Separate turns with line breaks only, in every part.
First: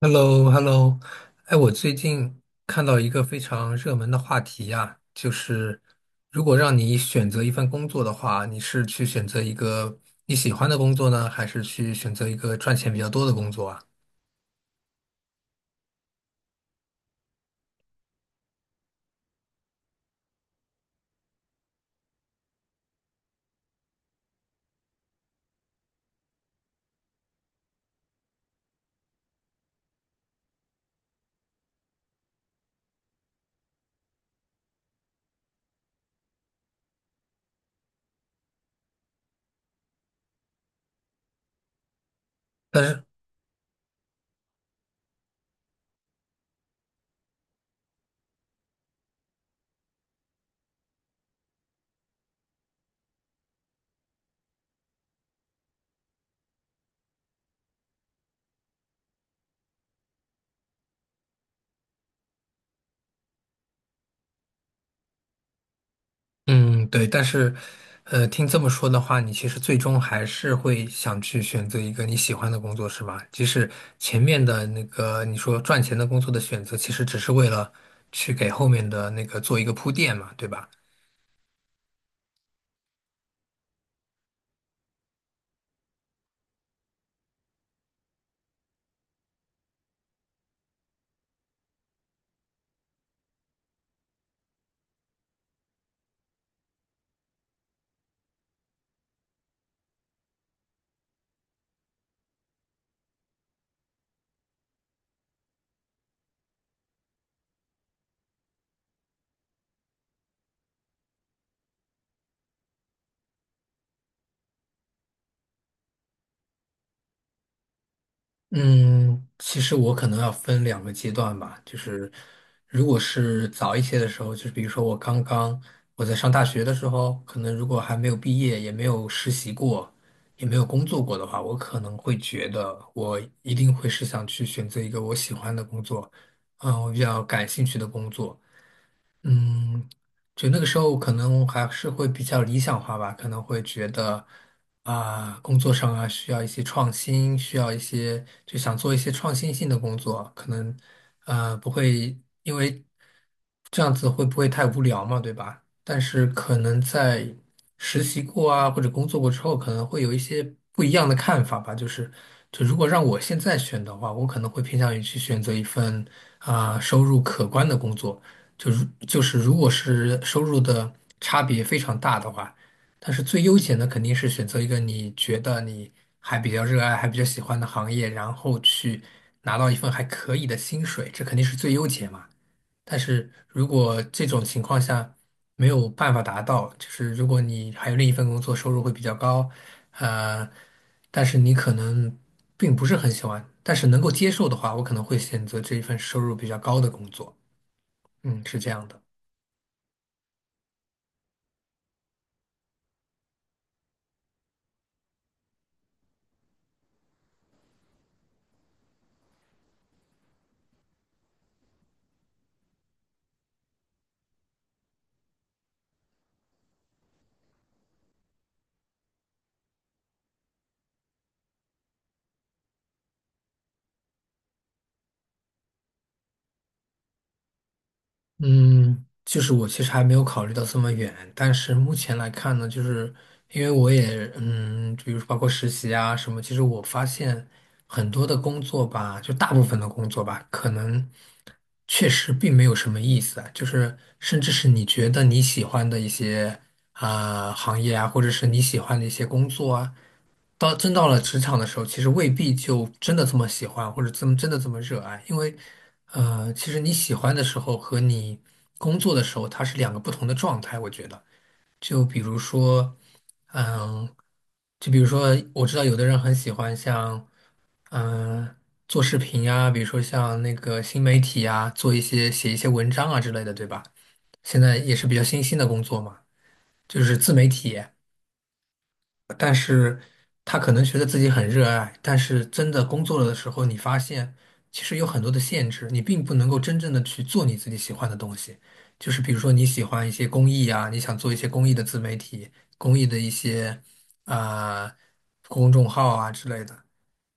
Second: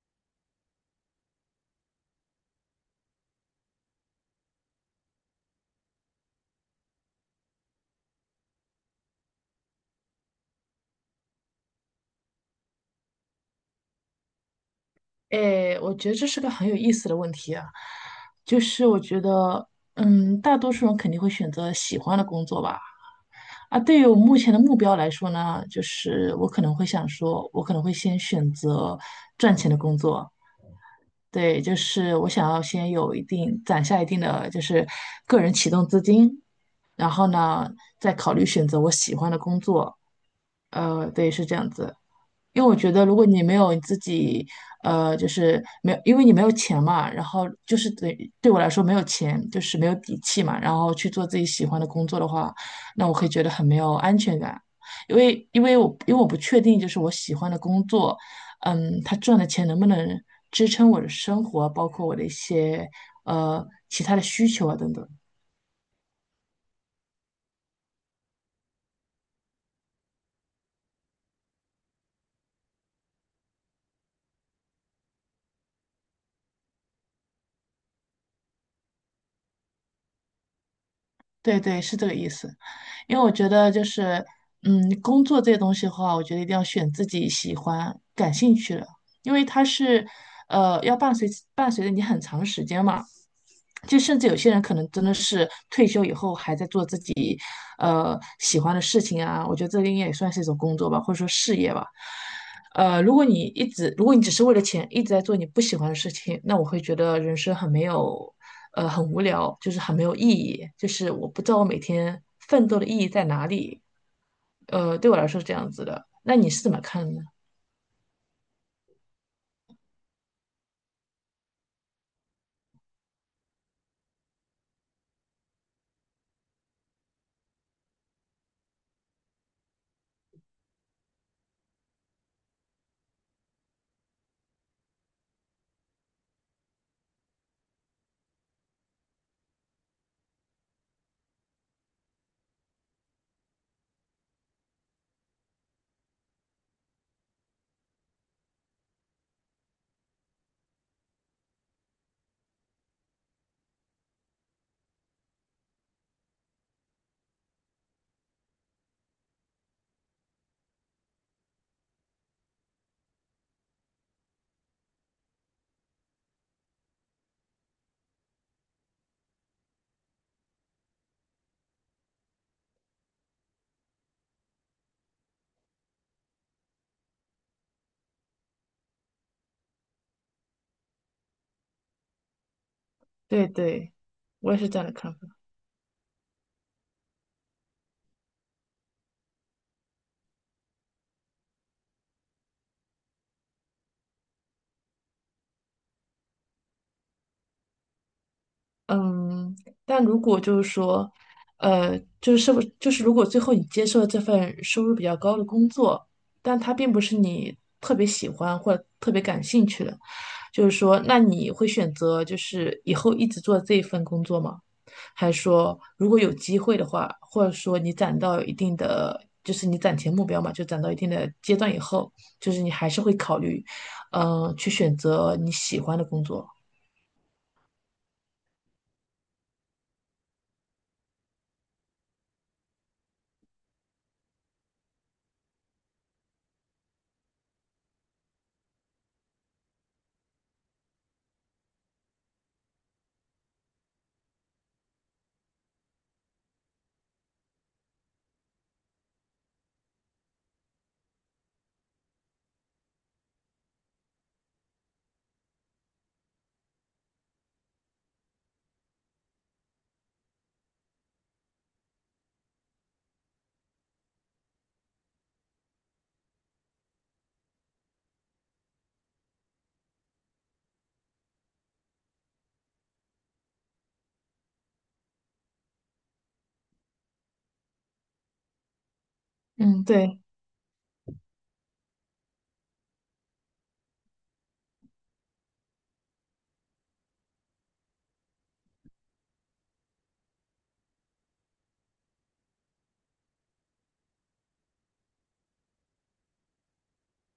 Hello, hello. 哎，我最近看到一个非常热门的话题呀，就是如果让你选择一份工作的话，你是去选择一个你喜欢的工作呢，还是去选择一个赚钱比较多的工作啊？
哎，我觉得这是个很有意思的问题啊，就是我觉得，嗯，大多数人肯定会选择喜欢的工作吧。啊，对于我目前的目标来说呢，我可能会先选择赚钱的工作。对，就是我想要先有一定攒下一定的个人启动资金，然后呢，再考虑选择我喜欢的工作。对，是这样子。因为我
但
觉
是，
得，如果你没有你自己，呃，就是没有，因为你没有钱嘛，然后我来说没有钱，就是没有底气嘛，然后去做自己喜欢的工作的话，那我会觉得很没有安全感，因为我不确定我喜欢的工作，他赚的钱能不能支撑我的生活，包括我的一些其他的需求啊等等。
嗯，对，但是，听这么说的话，你其实最终还是会想去选择一个你喜欢的工作，是吧？即使前面的那个你说赚钱的工作的选择，其实只是为了去给后面的那个做一个铺垫嘛，对吧？
对对，是这个意思。因为我觉得就是，嗯，工作这些东西的话，我觉得一定要选自己喜欢、感兴趣的，因为它是，要伴随着你很长时间嘛。就甚至有些人可能真的是退休以后还在做自己喜欢的事情啊。我觉得这个应该也算是一种工作吧，或者说事业吧。如果你只是为了钱一直在做你不喜欢的事情，那我会觉得人生很没有，很无聊，就是很没有意义，就是我不知道我每天奋斗的意义在哪里。对我来说是这样子的。那你是怎么看呢？
嗯，其实我可能要分两个阶段吧，就是如果是早一些的时候，就是比如说我刚刚我在上大学的时候，可能如果还没有毕业，也没有实习过，也没有工作过的话，我可能会觉得我一定会是想去选择一个我喜欢的工作，嗯，我比较感兴趣的工作。嗯，就那个时候可能还是会比较理想化吧，可能会觉得啊、工作上啊需要一些创新，需要一些就想做一些创新性的工作，可能不会因为这样子会不会太无聊嘛，对吧？但是可能在实习过啊或者工作过之后，可能会有一些不一样的看法吧。就是就如果让我现在选的话，我可能会偏向于去选择一份啊、收入可观的工作。就是如果是收入的差别非常大的话，但是最优解呢，肯定是选择一个你觉得你还比较热爱、还比较喜欢的行业，然后去拿到一份还可以的薪水，这肯定是最优解嘛。但是
对
如
对，
果这种
我也
情
是这
况
样的看
下
法。
没有办法达到，就是如果你还有另一份工作，收入会比较高，呃，但是你可能并不是很喜欢，但是能够接受的话，我可能会选择这一份收入比较高的工作。嗯，是这样的。
嗯，但如果就是说，呃，就是是不就是如果最后你接受了这份收入比较高的工作，但它并不是你特别喜欢或者特别感兴趣的，就是说，那你会选择就是以后一直做这一份工作吗？还是说如果有机会的话，或者说你攒到一定的，就是你攒钱目标嘛，就攒到一定的阶段以后，你还是会考虑，嗯、去选择你喜欢的工作。
嗯，就是我其实还没有考虑到这么远，但是目前来看呢，就是因为我也比如说包括实习啊什么，其实我发现很多的工作吧，就大部分的工作吧，可能确实并没有什么意思啊，就是甚至是你觉得你喜欢的一些啊、行业啊，或者是你喜欢的一些工作啊。到真到了职场的时候，其实未必就真的这么喜欢，或者这么真的这么热爱，因为，其实你喜欢的时候和你工作的时候，它是两个不同的状态。我觉得，就比如说，嗯，就比如说，我知道有的人很喜欢像，嗯，做视频呀，比如说像那个新媒体呀，做一些写一些文章啊之类的，对吧？现在也是比较新兴的工作嘛，就是自媒体。但
嗯，
是
对。
他可能觉得自己很热爱，但是真的工作了的时候，你发现其实有很多的限制，你并不能够真正的去做你自己喜欢的东西。就是比如说你喜欢一些公益啊，你想做一些公益的自媒体、公益的一些啊、公众号啊之类的，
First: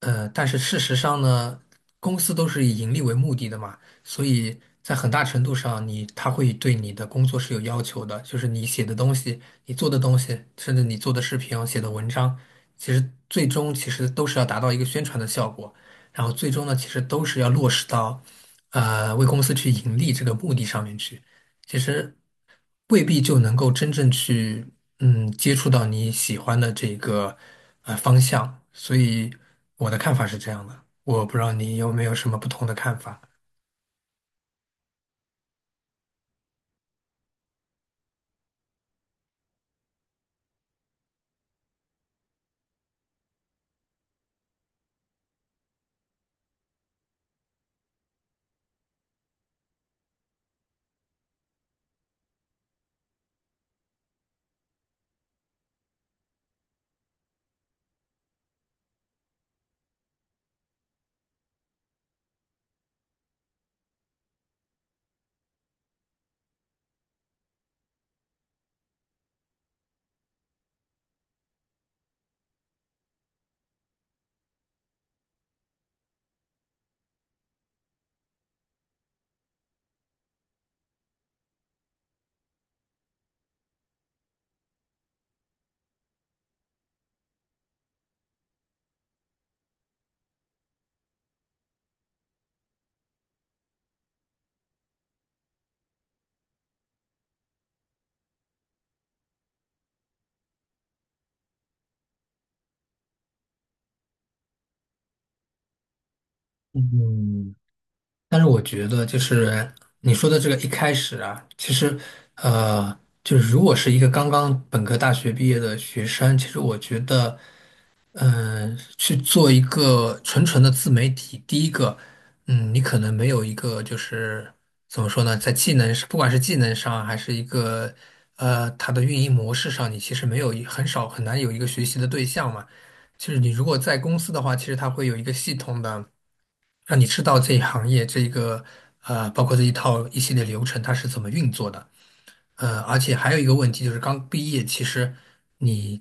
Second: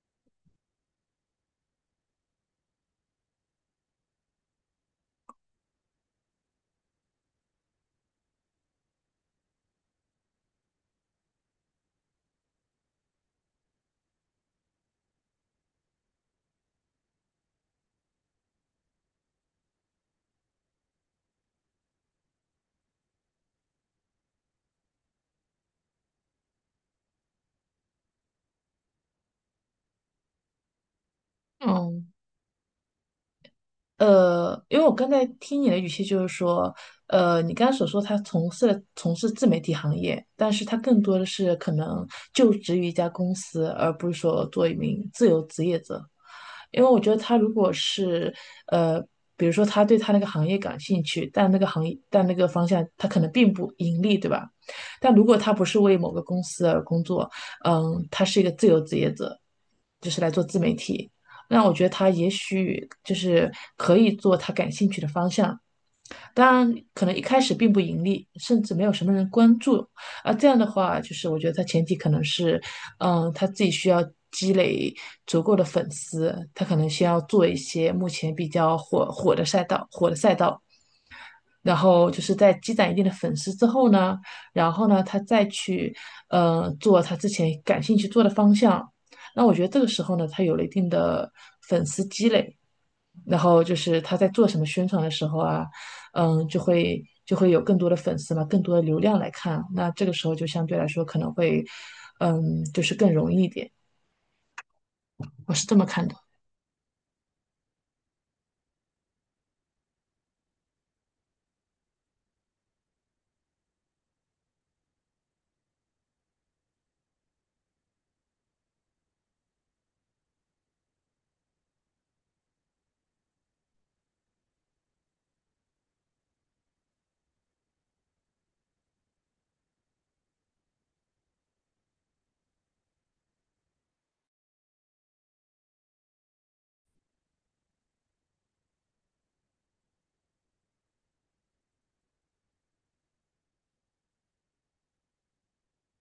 但是事实上呢，公司都是以盈利为目的的嘛，所以在很大程度上你，他会对你的工作是有要求的，就是你写的东西、你做的东西，甚至你做的视频啊、写的文章，其实最终其实都是要达到一个宣传的效果，然后最终呢，其实都是要落实到，为公司去盈利这个目的上面去，其实未必就能够真正去。嗯，接触到你喜欢的这个方向，所以我的看法是这样的。我不知道你有没
嗯，
有什么不同的看法。
因为我刚才听你的语气就是说，呃，你刚才所说他从事自媒体行业，但是他更多的是可能就职于一家公司，而不是说做一名自由职业者。因为我觉得他如果是呃，比如说他对他那个行业感兴趣，但那个行业但那个方向他可能并不盈利，对吧？但如果他不是为某个公司而工作，嗯，他是一个自由职业者，就是来做自媒体，那我觉得他也许就是可以做他感兴趣的方向。当然，可能一开始并不盈利，甚至没有什么人关注。啊，这样的话，就是我觉得他前提可能是，嗯，他自己需要积累足够的粉丝。他可能先要做一些目前比较火的赛道，火的赛道，然后就是在积攒一定的粉丝之后呢，然后呢，他再去，做他之前感兴趣做的方向。那我觉得这个时候呢，他有了一定的粉丝积累，然后就是他在做什么宣传的时候啊，嗯，就会有更多的粉丝嘛，更多的流量来看，那这个时候就相对来说可能会，嗯，就是更容易一点，我是这么看的。
嗯，但是我觉得就是你说的这个一开始啊，其实呃，就是如果是一个刚刚本科大学毕业的学生，其实我觉得。嗯，去做一个纯纯的自媒体，第一个，嗯，你可能没有一个就是怎么说呢，在技能，不管是技能上还是一个它的运营模式上，你其实没有很少很难有一个学习的对象嘛。就是你如果在公司的话，其实它会有一个系统的让你知道这一行业这一个包括这一套一系列流程它是怎么运作的。而且还有一个问题就是，刚毕业，其实你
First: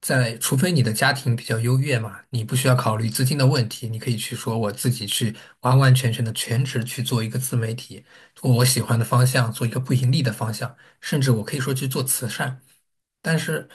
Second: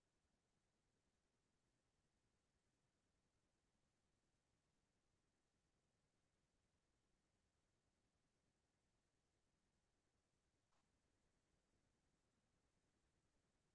在，除非你的家庭比较优越嘛，你不需要考虑资金的问题，你可以去说我自己去完完全全的全职去做一个自媒体，做我喜欢的方向，做一个不盈利的方向，甚至我可以说去做慈善。但是，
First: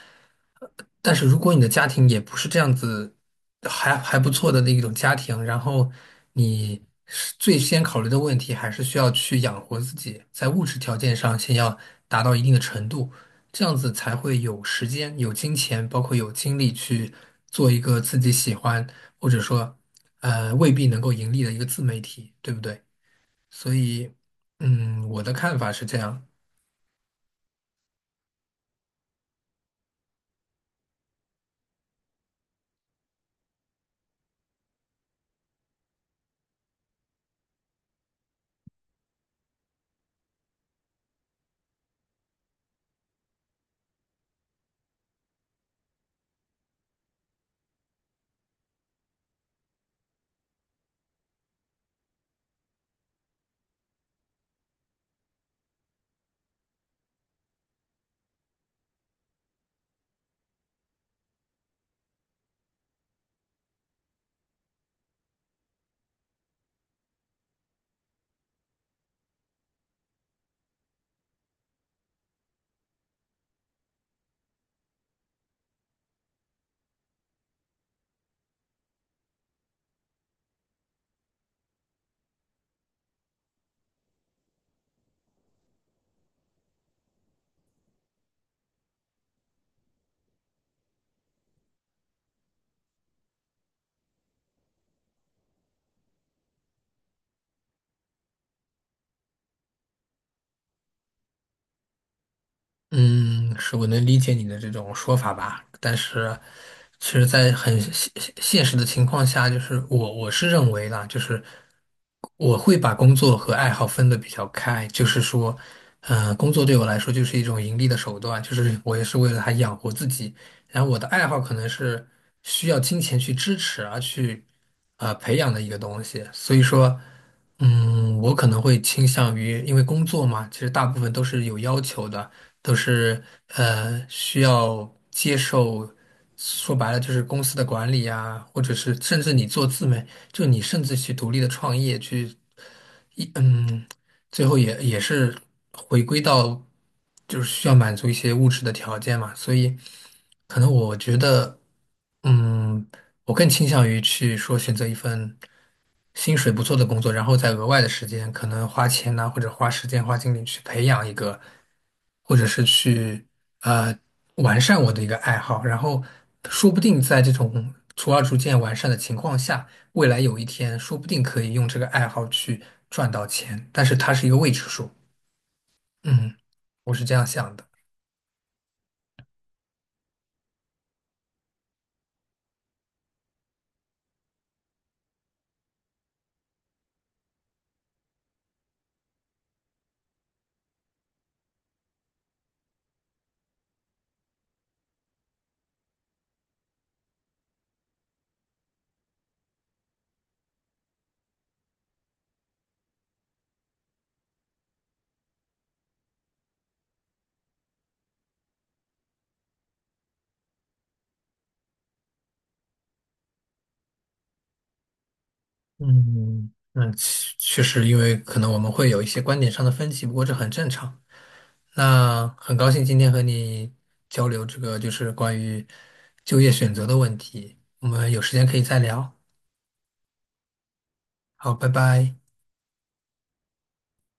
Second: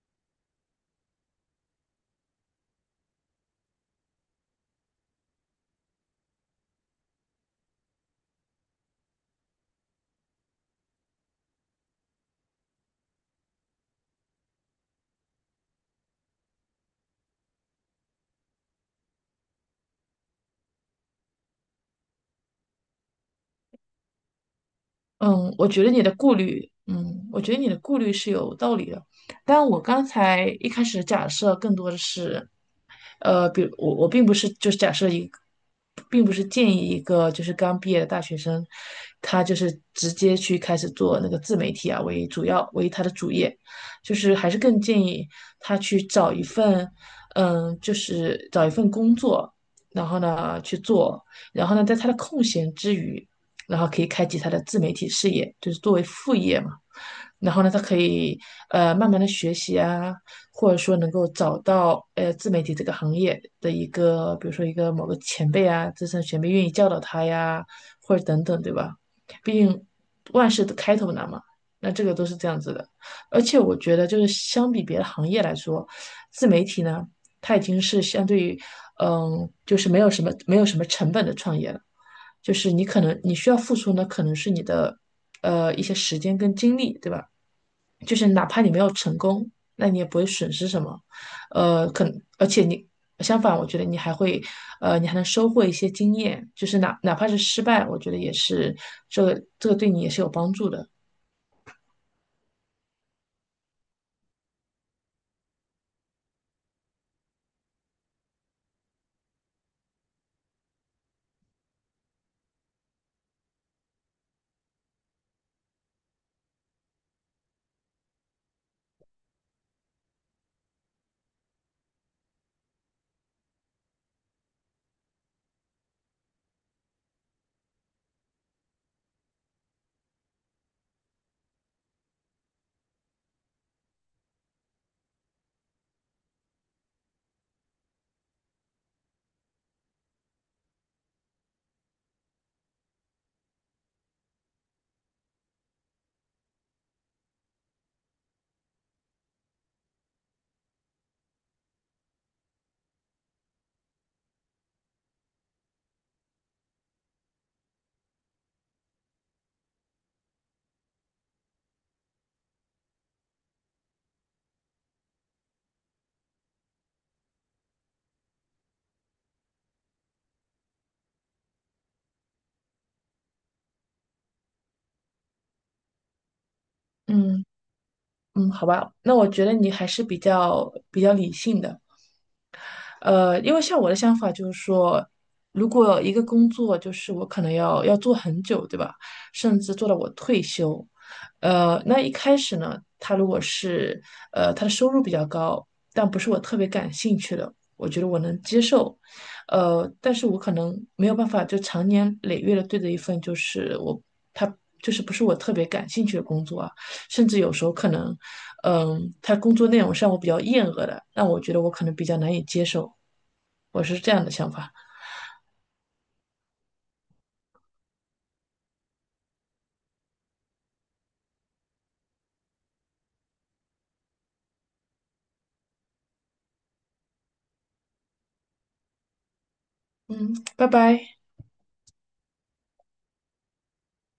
但是如果你的家庭也不是这样子，还不错的那一种家庭，然后你是最先考虑的问题还是需要去养活自己，在物质条件上先要达到一定的程度，这样子才会有时间、有金钱，包括有精力去做一个自己喜欢，或者说，未必能够盈利的一个自媒体，对不对？所以，嗯，我的
嗯，
看
我
法
觉
是
得
这
你的
样。
顾虑，嗯，我觉得你的顾虑是有道理的。但我刚才一开始的假设更多的是，呃，比如我我并不是假设一个，并不是建议一个就是刚毕业的大学生，他就是直接去开始做那个自媒体啊为他的主业，就是还是更建议他去找一份，就是找一份工作，然后呢去做。然后呢，在他的空闲之余，然后可以开启他的自媒体事业，就是作为副业嘛。然后呢，他可以慢慢的学习啊，或者说能够找到自媒体这个行业的一个，比如说一个某个前辈啊，资深前辈愿意教导他呀，或者等等，对吧？毕竟万事的开头难嘛，那这个都是这样子的。而且我觉得，就是相比别的行业来说，自媒体呢，它已经是相对于，嗯，就是没有什么成本的创业了。就是你可能你需要付出呢，可能是你的一些时间跟精力，对吧？就是哪怕你没有成功，那你也不会损失什么。呃，可而且你，相反，我觉得你还会你还能收获一些经验，就是哪怕是失败，我觉得也是这个对你也是有帮助的，
嗯，是我能理解你的这种说法吧，但是，其实，在很现实的情况下，就是我是认为啦，就是我会把工作和爱好分得比较开，就是说，工作对我来说就是一种盈利的手段，就是我也是为了它养活自己，然后我的爱好可能是需要金钱去支持而去啊、培养的一个东西，所以说，嗯，我可能会倾向于，因为工作嘛，其实大部分都是有要求的，都是需要接受，说白了就是公司的管理啊，或者是甚至你做自媒，就你甚至去独立的创业去。嗯，最后也是回归到，就是需要满足一些物质的条件嘛，所以可能我觉得，嗯，我更倾向于去说选择一份。薪水不错的工作，然后再额外的时间，可能花钱呐、或者花时间、花精力去培养一个，或者是去呃完善我的一个爱好，然后说不定在这种逐渐完善的情况下，未来有一天说不定可以用这个爱好去赚到钱，但是它是一个未知数。嗯，我是这样
嗯。
想的。
嗯，好吧，那我觉得你还是比较理性的。因为像我的想法就是说，如果一个工作就是我可能要做很久，对吧？甚至做到我退休，那一开始呢，他如果是他的收入比较高，但不是我特别感兴趣的，我觉得我能接受。但是我可能没有办法就长年累月的对着一份就是我他就是不是我特别感兴趣的工作啊，甚至有时候可能，嗯，他工作内容上我比较厌恶的，那我觉得我可能比较难以接受，我是这样的想法。
嗯，那确实，因为可能我们会有一些观点上的分歧，不过这很正常。那很高兴今天和你交流这个就是关于就业选择的问题，我们有时间可以再聊。
嗯，拜拜。
好，拜拜。